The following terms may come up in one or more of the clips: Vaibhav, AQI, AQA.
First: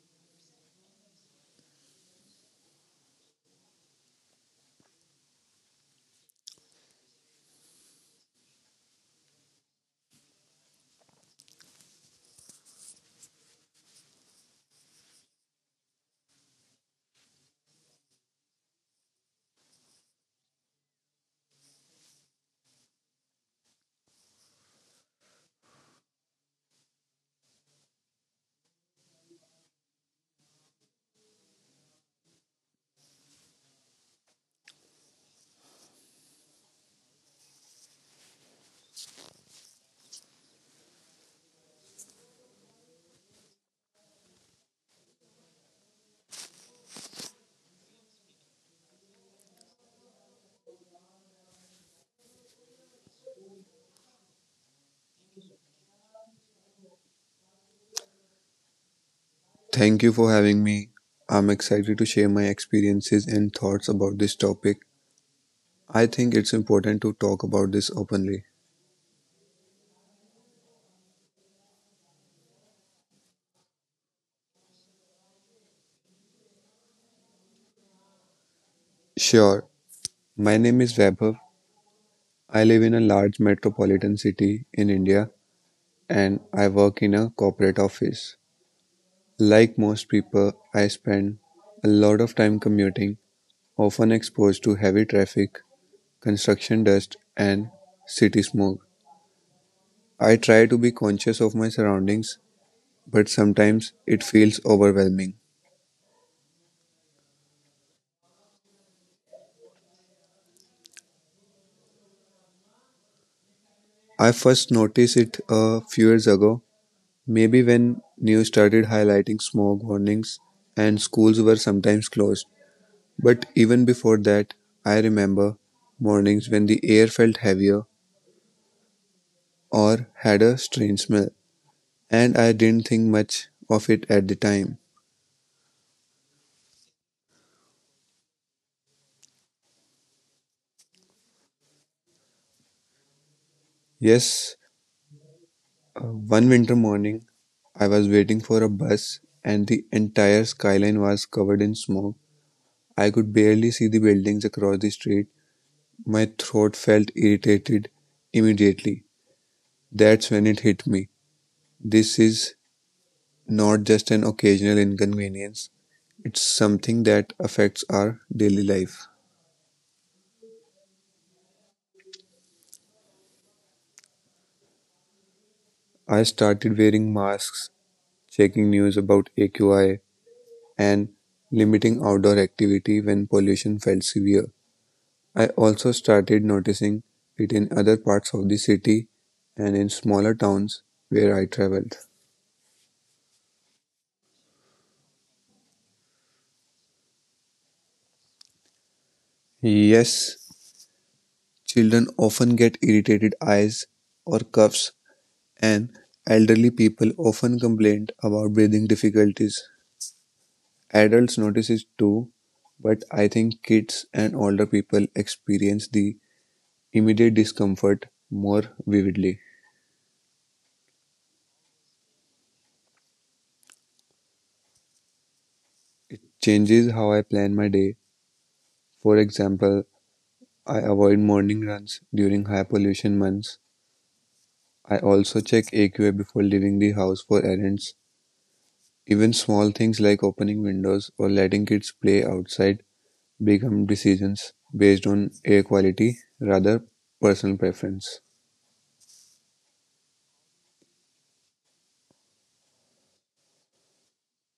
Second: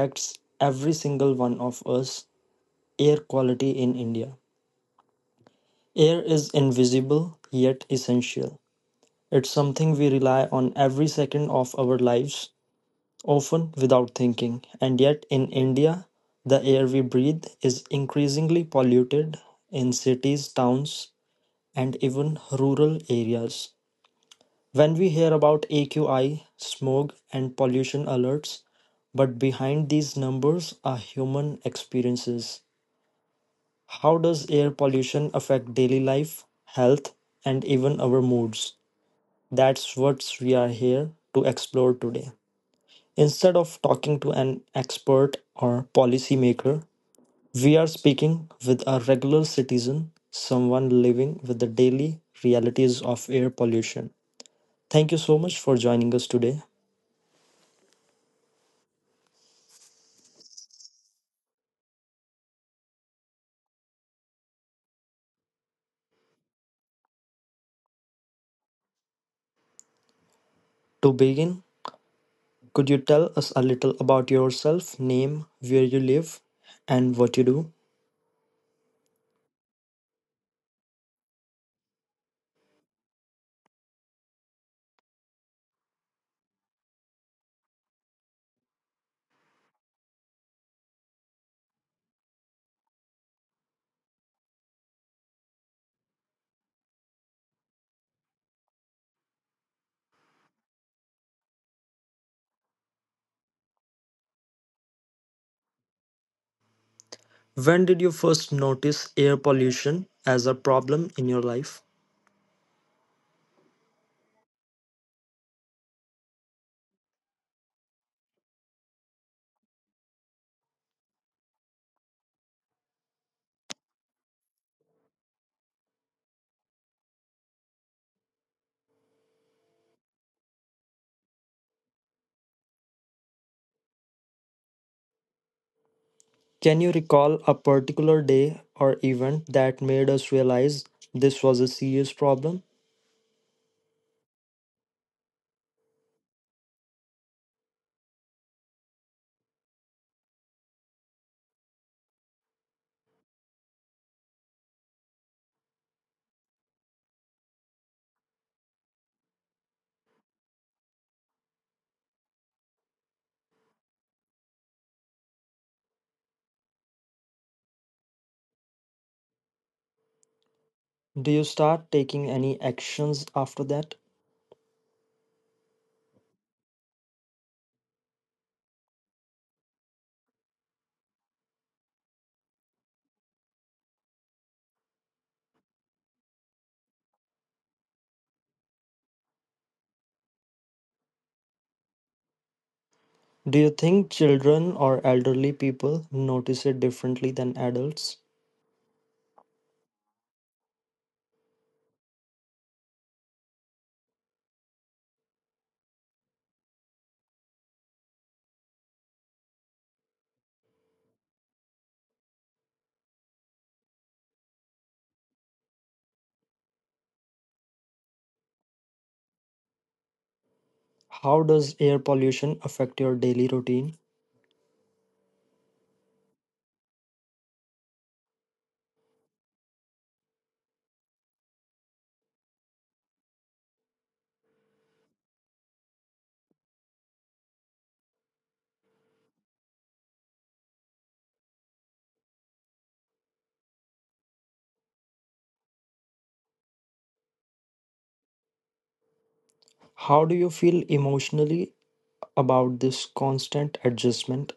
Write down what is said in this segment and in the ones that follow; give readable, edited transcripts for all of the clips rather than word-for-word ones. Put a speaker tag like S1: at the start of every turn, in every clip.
S1: impacts every single one of us: air quality in India. Air is invisible yet essential. It's something we rely on every second of our lives, often without thinking. And yet, in India, the air we breathe is increasingly polluted in cities, towns, and even rural areas. When we hear about AQI, smog, and pollution alerts, but behind these numbers are human experiences. How does air pollution affect daily life, health, and even our moods? That's what we are here to explore today. Instead of talking to an expert or policymaker, we are speaking with a regular citizen, someone living with the daily realities of air pollution. Thank you so much for joining us today.
S2: Thank you for having me. I'm excited to share my experiences and thoughts about this topic. I think it's important to talk about this openly.
S1: To begin, could you tell us a little about yourself, name, where you live, and what you do?
S2: Sure. My name is Vaibhav. I live in a large metropolitan city in India and I work in a corporate office. Like most people, I spend a lot of time commuting, often exposed to heavy traffic, construction dust, and city smog. I try to be conscious of my surroundings, but sometimes it feels overwhelming.
S1: When did you first notice air pollution as a problem in your life?
S2: I first noticed it a few years ago, maybe when news started highlighting smoke warnings and schools were sometimes closed. But even before that, I remember mornings when the air felt heavier or had a strange smell, and I didn't think much of it at the time.
S1: Can you recall a particular day or event that made us realize this was a serious problem?
S2: Yes, one winter morning, I was waiting for a bus and the entire skyline was covered in smoke. I could barely see the buildings across the street. My throat felt irritated immediately. That's when it hit me. This is not just an occasional inconvenience, it's something that affects our daily life.
S1: Do you start taking any actions after that?
S2: I started wearing masks, checking news about AQI, and limiting outdoor activity when pollution felt severe. I also started noticing it in other parts of the city and in smaller towns where I traveled.
S1: Do you think children or elderly people notice it differently than adults?
S2: Yes, children often get irritated eyes or coughs, and elderly people often complain about breathing difficulties. Adults notice it too, but I think kids and older people experience the immediate discomfort more vividly.
S1: How does air pollution affect your daily routine?
S2: Changes how I plan my day. For example, I avoid morning runs during high pollution months. I also check AQA before leaving the house for errands. Even small things like opening windows or letting kids play outside become decisions based on air quality rather personal preference.
S1: How do you feel emotionally about this constant adjustment?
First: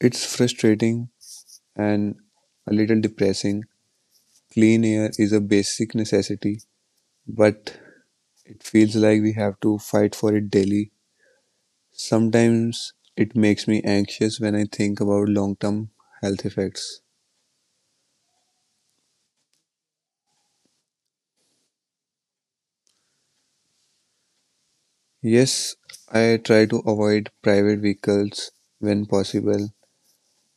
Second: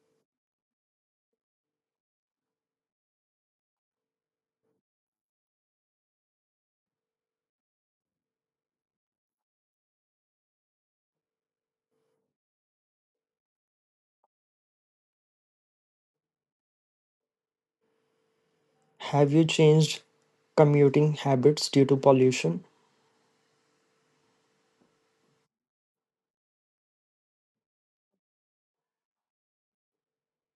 S2: It's frustrating and a little depressing. Clean air is a basic necessity, but it feels like we have to fight for it daily. Sometimes it makes me anxious when I think about long term health effects.
S1: Have you changed commuting habits due to pollution?
S2: Yes, I try to avoid private vehicles when possible.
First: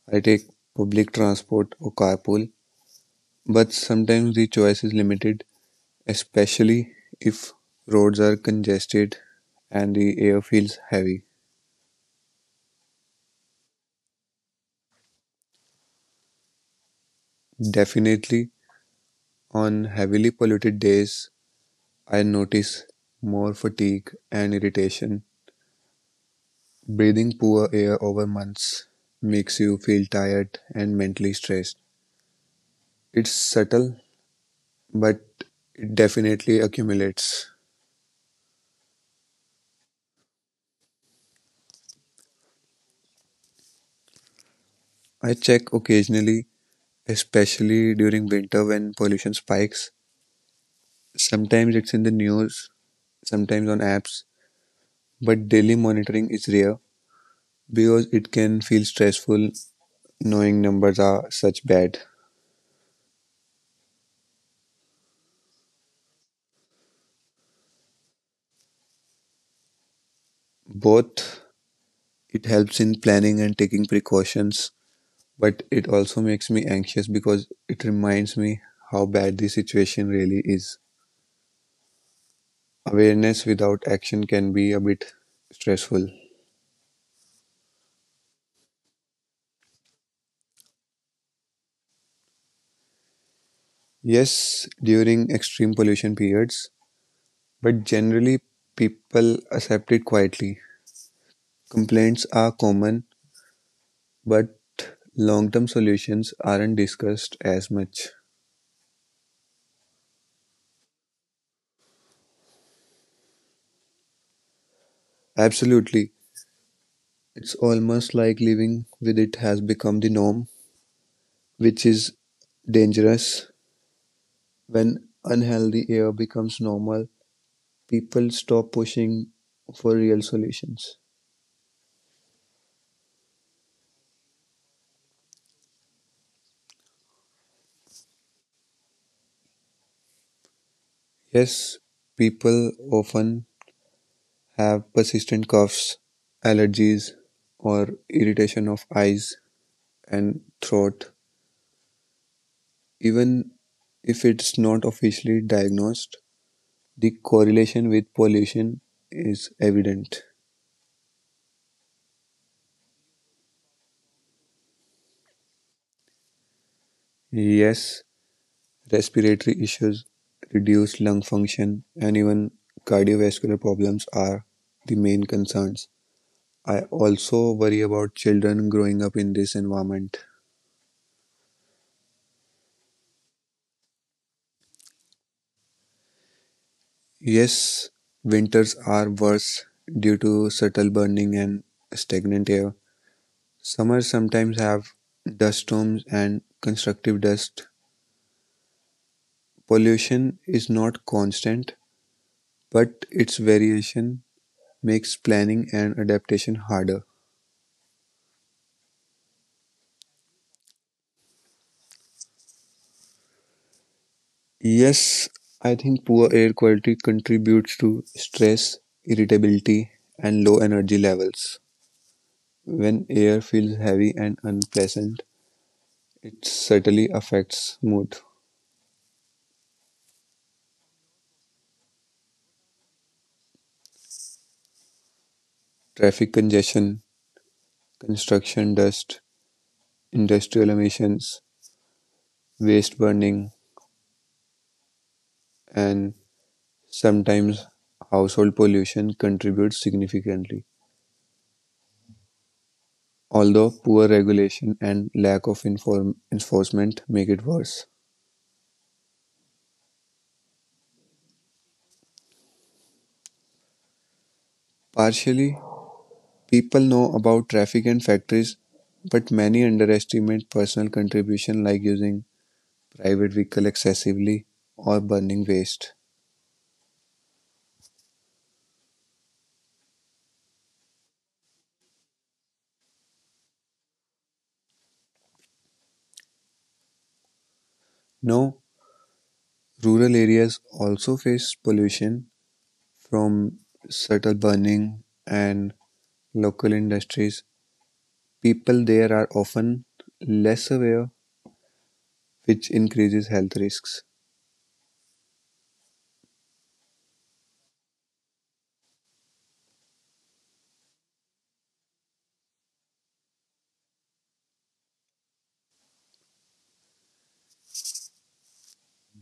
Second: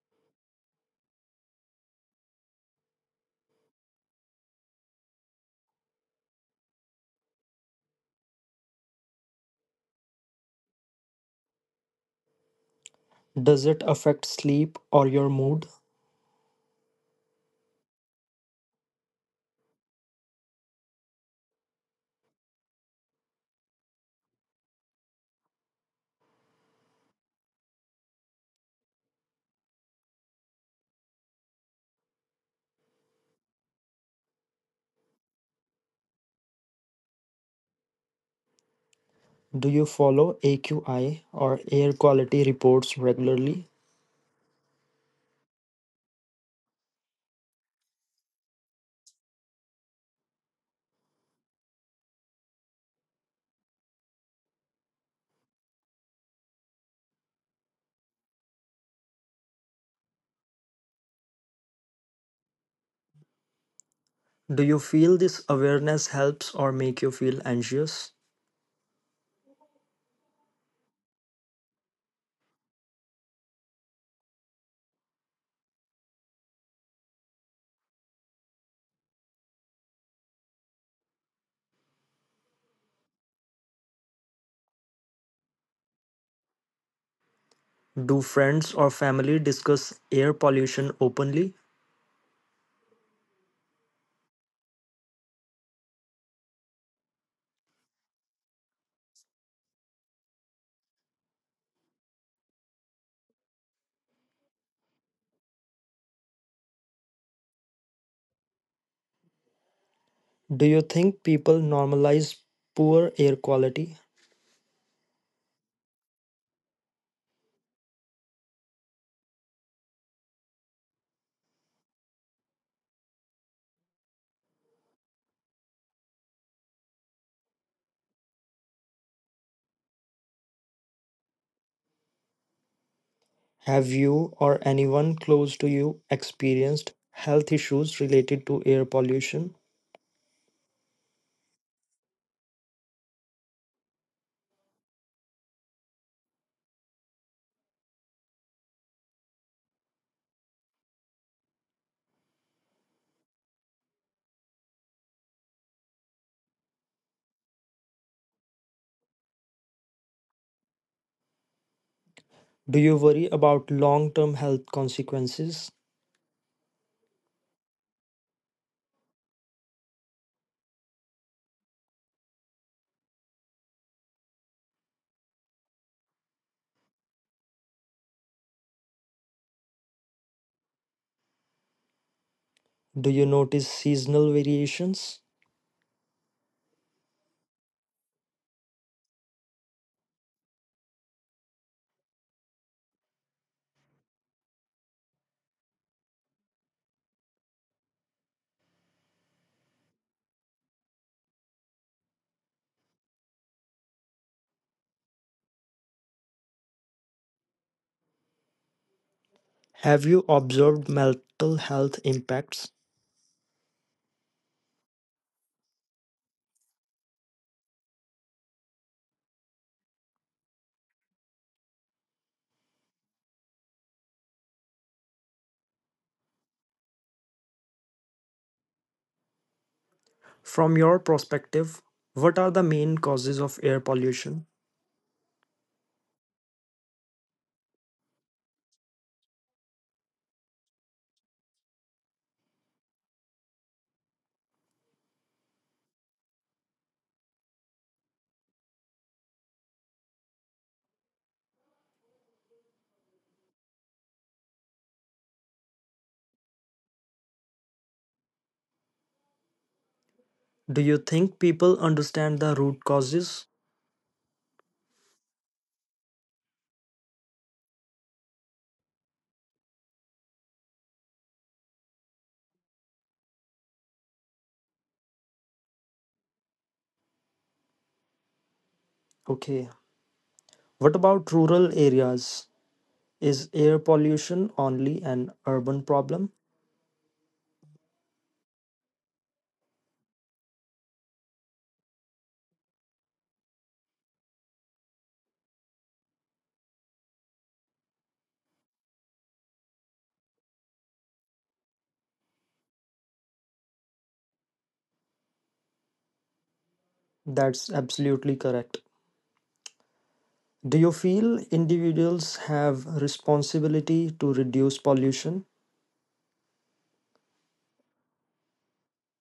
S2: I take public transport or carpool, but sometimes the choice is limited, especially if roads are congested and the air feels heavy.
S1: Does it affect sleep or your mood?
S2: Definitely, on heavily polluted days, I notice more fatigue and irritation. Breathing poor air over months makes you feel tired and mentally stressed. It's subtle, but it definitely accumulates.
S1: Do you follow AQI or air quality reports regularly?
S2: I check occasionally, especially during winter when pollution spikes. Sometimes it's in the news, sometimes on apps, but daily monitoring is rare because it can feel stressful knowing numbers are such bad.
S1: Do you feel this awareness helps or make you feel anxious?
S2: Both. It helps in planning and taking precautions, but it also makes me anxious because it reminds me how bad the situation really is. Awareness without action can be a bit stressful.
S1: Do friends or family discuss air pollution openly?
S2: Yes, during extreme pollution periods, but generally people accept it quietly. Complaints are common, but long-term solutions aren't discussed as much.
S1: Do you think people normalize poor air quality?
S2: Absolutely. It's almost like living with it has become the norm, which is dangerous. When unhealthy air becomes normal, people stop pushing for real solutions.
S1: Have you or anyone close to you experienced health issues related to air pollution?
S2: Yes, people often have persistent coughs, allergies, or irritation of eyes and throat, even if it's not officially diagnosed. The correlation with pollution is evident.
S1: Do you worry about long term health consequences?
S2: Yes, respiratory issues, reduced lung function, and even cardiovascular problems are the main concerns. I also worry about children growing up in this environment.
S1: Do you notice seasonal variations?
S2: Yes, winters are worse due to subtle burning and stagnant air. Summers sometimes have dust storms and constructive dust. Pollution is not constant, but its variation makes planning and adaptation harder.
S1: Have you observed mental health impacts?
S2: Yes, I think poor air quality contributes to stress, irritability, and low energy levels. When air feels heavy and unpleasant, it certainly affects mood.
S1: From your perspective, what are the main causes of air pollution?
S2: Traffic congestion, construction dust, industrial emissions, waste burning, and sometimes household pollution contribute significantly. Although poor regulation and lack of enforcement make it worse.
S1: Do you think people understand the root causes?
S2: Partially, people know about traffic and factories, but many underestimate personal contribution like using private vehicle excessively or burning waste.
S1: Okay. What about rural areas? Is air pollution only an urban problem?
S2: Now, rural areas also face pollution from subtle burning and local industries. People there are often less aware, which increases health risks.
S1: That's absolutely correct. Do you feel individuals have responsibility to reduce pollution?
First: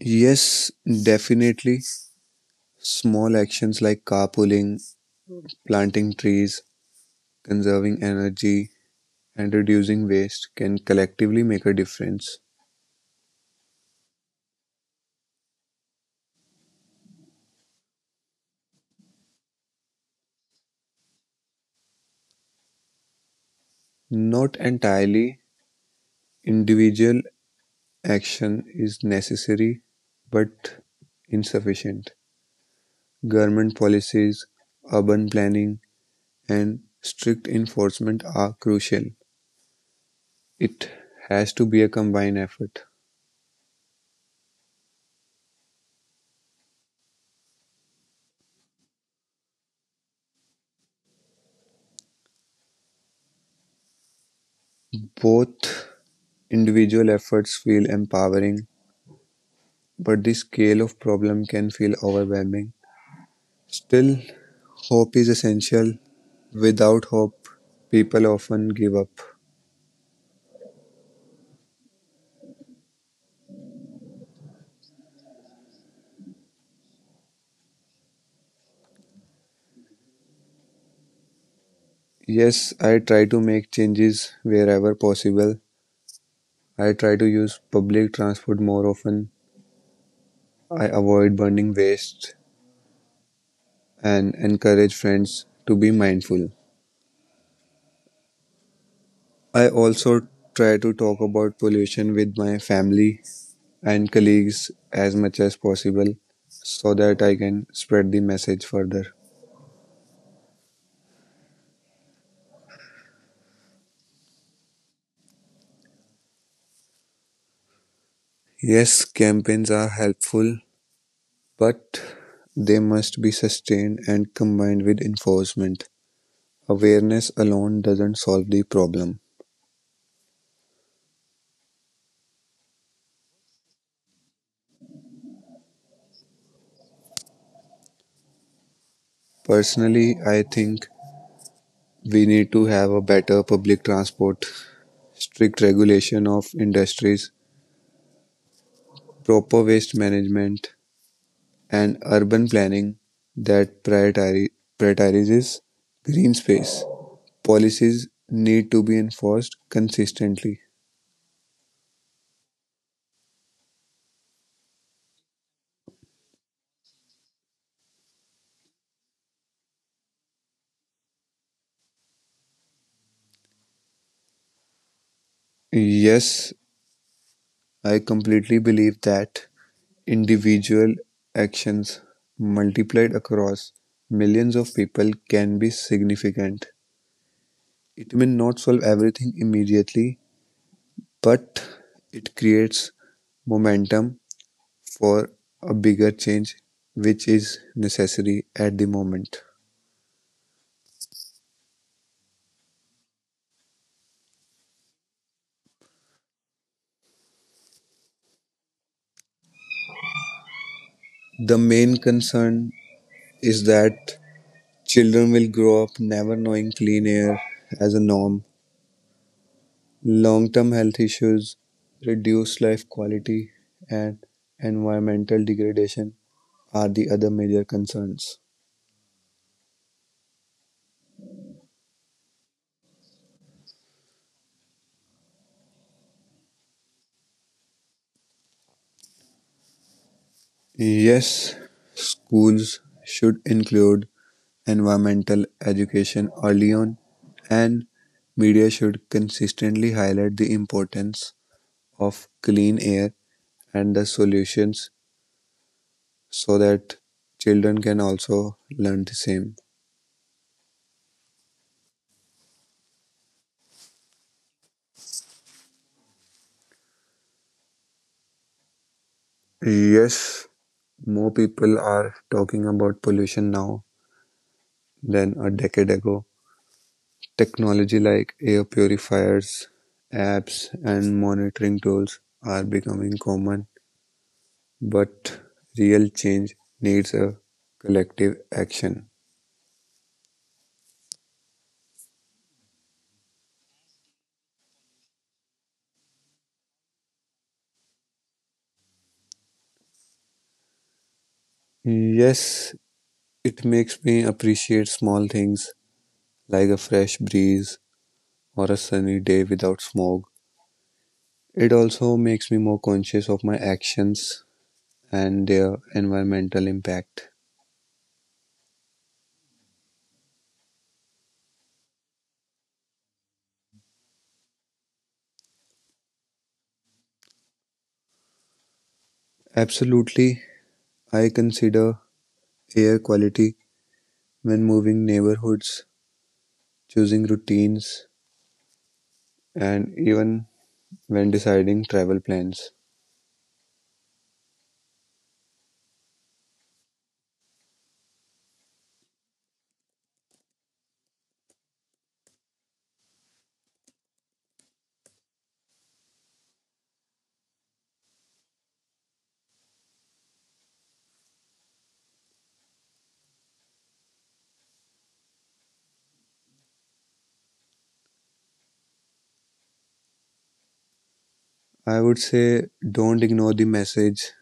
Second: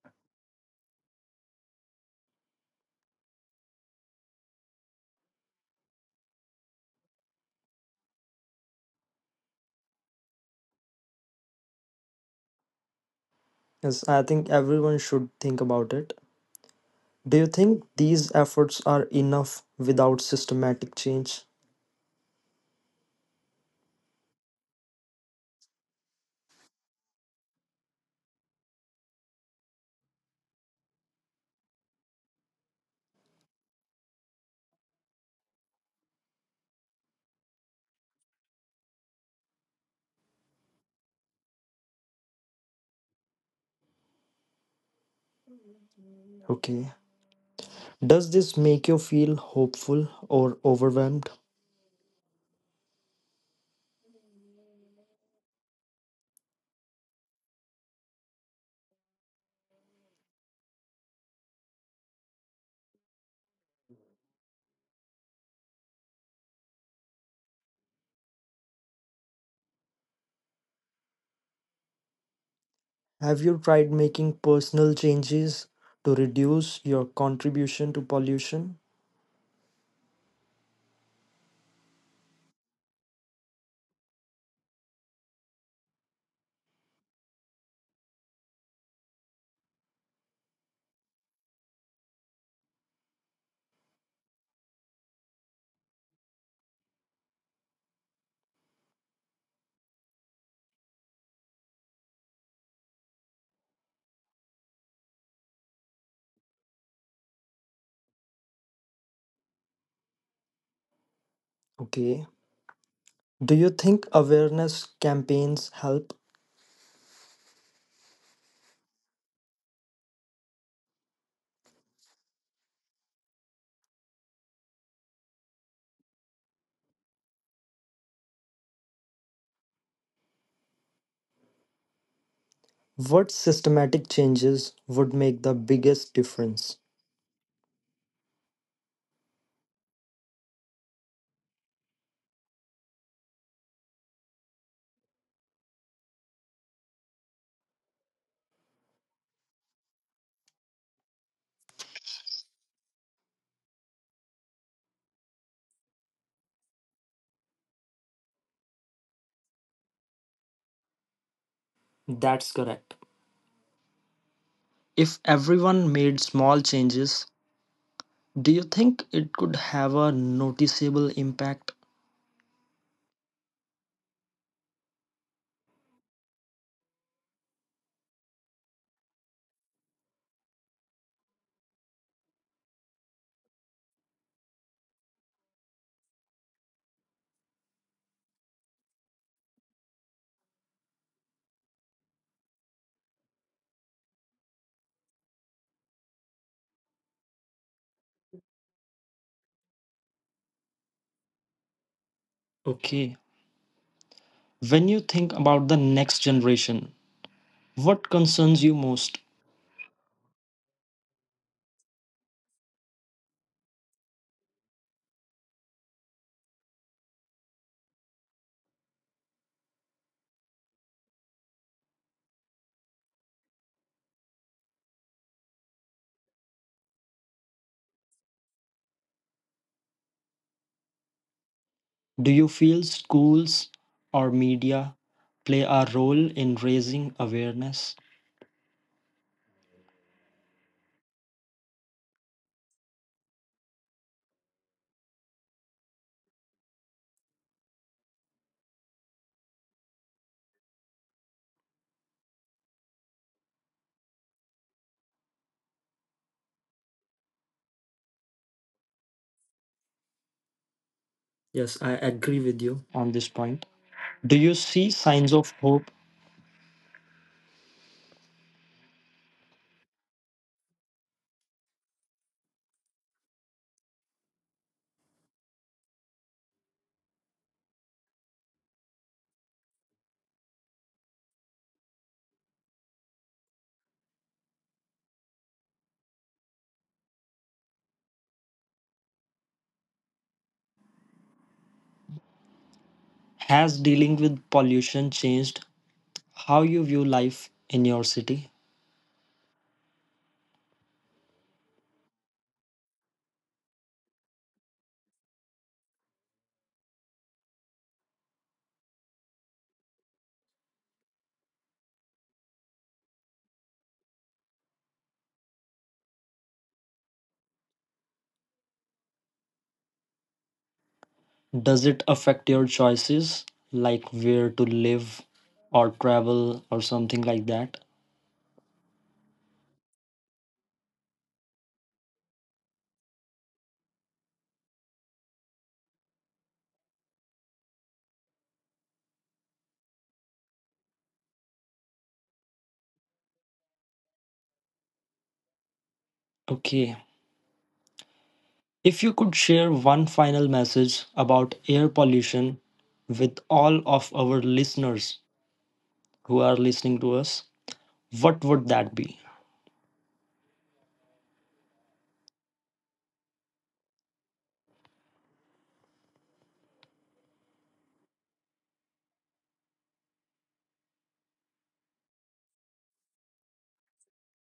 S2: Yes, definitely. Small actions like carpooling, planting trees, conserving energy, and reducing waste can collectively make a difference.
S1: Yes, I think everyone should think about it. Do you think these efforts are enough without systematic change?
S2: Not entirely. Individual action is necessary but insufficient. Government policies, urban planning, and strict enforcement are crucial. It has to be a combined effort.
S1: Okay. Does this make you feel hopeful or overwhelmed?
S2: Both. Individual efforts feel empowering, but the scale of problem can feel overwhelming. Still, hope is essential. Without hope, people often give up.
S1: Have you tried making personal changes to reduce your contribution to pollution?
S2: Yes, I try to make changes wherever possible. I try to use public transport more often. I avoid burning waste and encourage friends to be mindful. I also try to talk about pollution with my family and colleagues as much as possible so that I can spread the message further.
S1: Okay. Do you think awareness campaigns help?
S2: Yes, campaigns are helpful, but they must be sustained and combined with enforcement. Awareness alone doesn't solve the problem.
S1: What systematic changes would make the biggest difference?
S2: Personally, I think we need to have a better public transport, strict regulation of industries, proper waste management, and urban planning that prioritizes green space. Policies need to be enforced consistently.
S1: That's correct. If everyone made small changes, do you think it could have a noticeable impact?
S2: Yes, I completely believe that. Individual actions, multiplied across millions of people, can be significant. It may not solve everything immediately, but it creates momentum for a bigger change, which is necessary at the moment.
S1: Okay. When you think about the next generation, what concerns you most?
S2: The main concern is that children will grow up never knowing clean air as a norm. Long term health issues, reduced life quality, and environmental degradation are the other major concerns.
S1: Do you feel schools or media play a role in raising awareness?
S2: Yes, schools should include environmental education early on, and media should consistently highlight the importance of clean air and the solutions so that children can also learn the same.
S1: Yes, I agree with you on this point. Do you see signs of hope?
S2: Yes, more people are talking about pollution now than a decade ago. Technology like air purifiers, apps, and monitoring tools are becoming common, but real change needs a collective action.
S1: Has dealing with pollution changed how you view life in your city?
S2: Yes, it makes me appreciate small things like a fresh breeze or a sunny day without smog. It also makes me more conscious of my actions and their environmental impact.
S1: Does it affect your choices, like where to live or travel or something like that?
S2: Absolutely, I consider air quality when moving neighborhoods, choosing routines, and even when deciding travel plans.
S1: Okay. If you could share one final message about air pollution with all of our listeners who are listening to us, what would that be?
S2: I would say don't ignore the message.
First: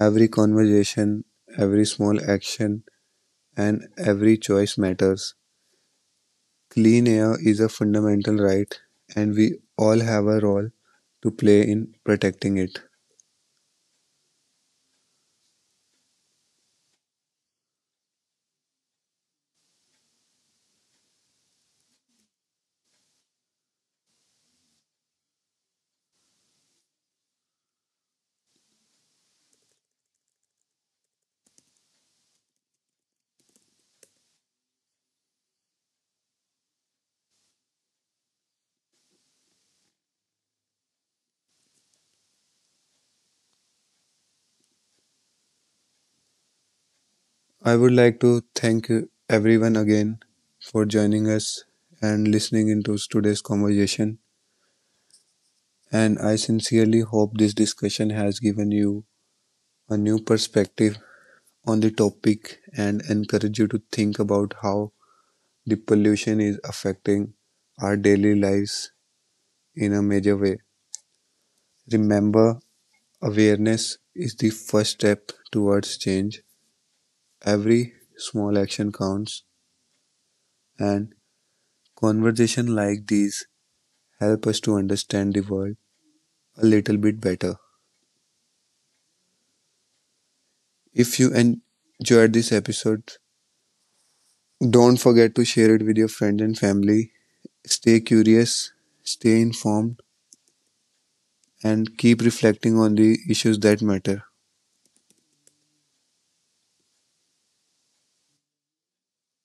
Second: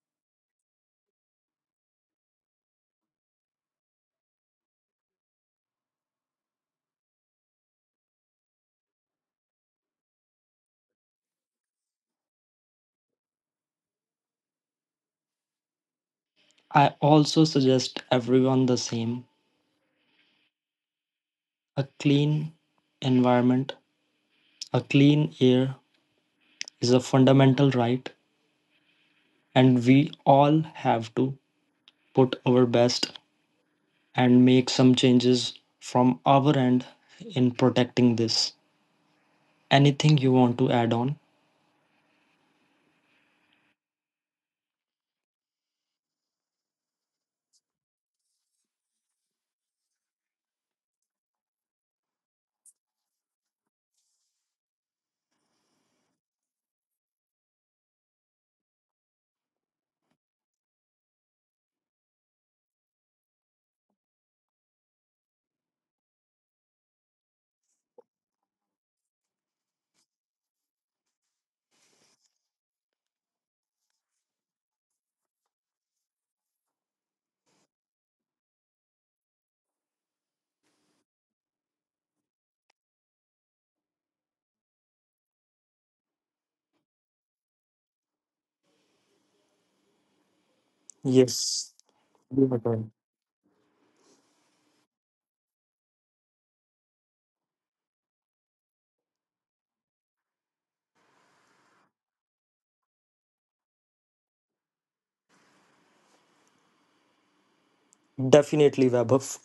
S2: Every conversation, every small action, and every choice matters. Clean air is a fundamental right, and we all have a role to play in protecting it.
S1: I also suggest everyone the same. A clean environment, a clean air is a fundamental right, and we all have to put our best and make some changes from our end in protecting this. Anything you want to add on?
S2: I would like to thank everyone again for joining us and listening into today's conversation. And I sincerely hope this discussion has given you a new perspective on the topic and encourage you to think about how the pollution is affecting our daily lives in a major way. Remember, awareness is the first step towards change. Every small action counts, and conversations like these help us to understand the world a little bit better. If you
S1: Yes,
S2: enjoyed
S1: we
S2: this
S1: are done.
S2: episode, don't forget to share it with your friends and family. Stay curious, stay informed and keep reflecting on the issues that matter.
S1: Definitely, Vaibhav.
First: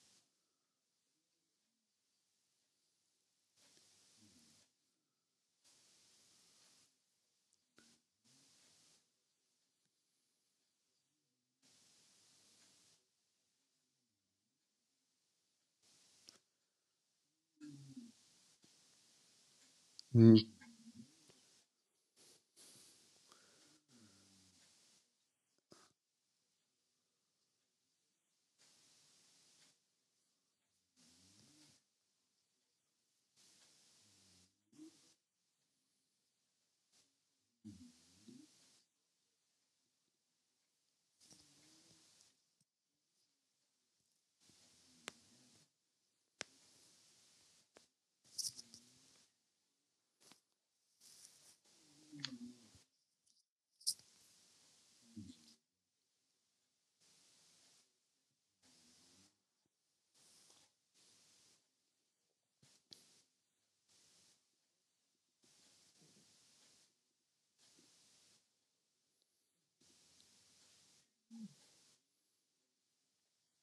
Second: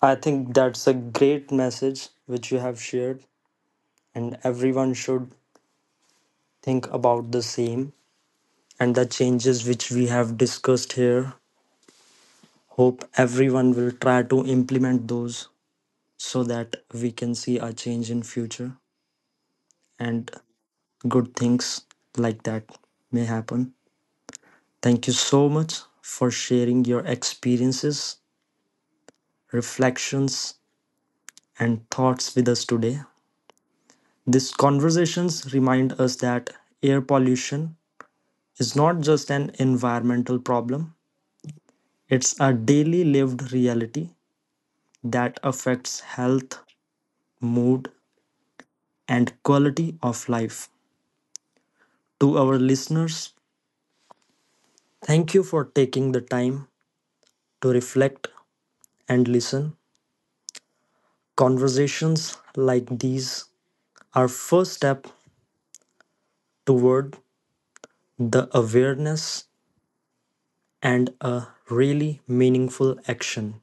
S1: I think that's a great message which you have shared, and everyone should think about the same and the changes which we have discussed here. Hope everyone will try to implement those so that we can see a change in future and
S2: Mm.
S1: good things like that may happen. Thank you so much for sharing your experiences, reflections, and thoughts with us today. These conversations remind us that air pollution is not just an environmental problem, it's a daily lived reality that affects health, mood, and quality of life. To our listeners, thank you for taking the time to reflect and listen. Conversations like these are first step toward the awareness and a really meaningful action.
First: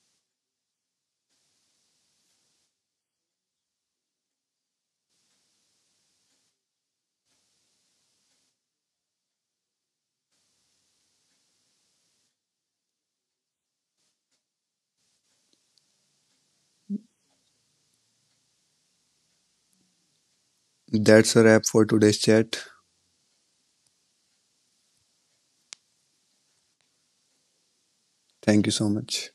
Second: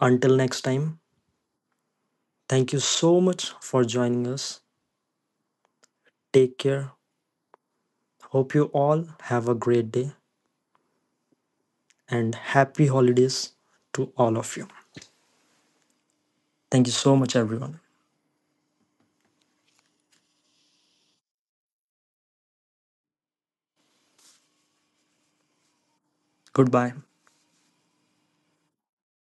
S1: Until next time, thank you so much for joining us. Take care. Hope you all have a great day and happy holidays to all of you. Thank you so much, everyone.
S2: That's a wrap for today's chat.
S1: Goodbye.
S2: Thank you so much.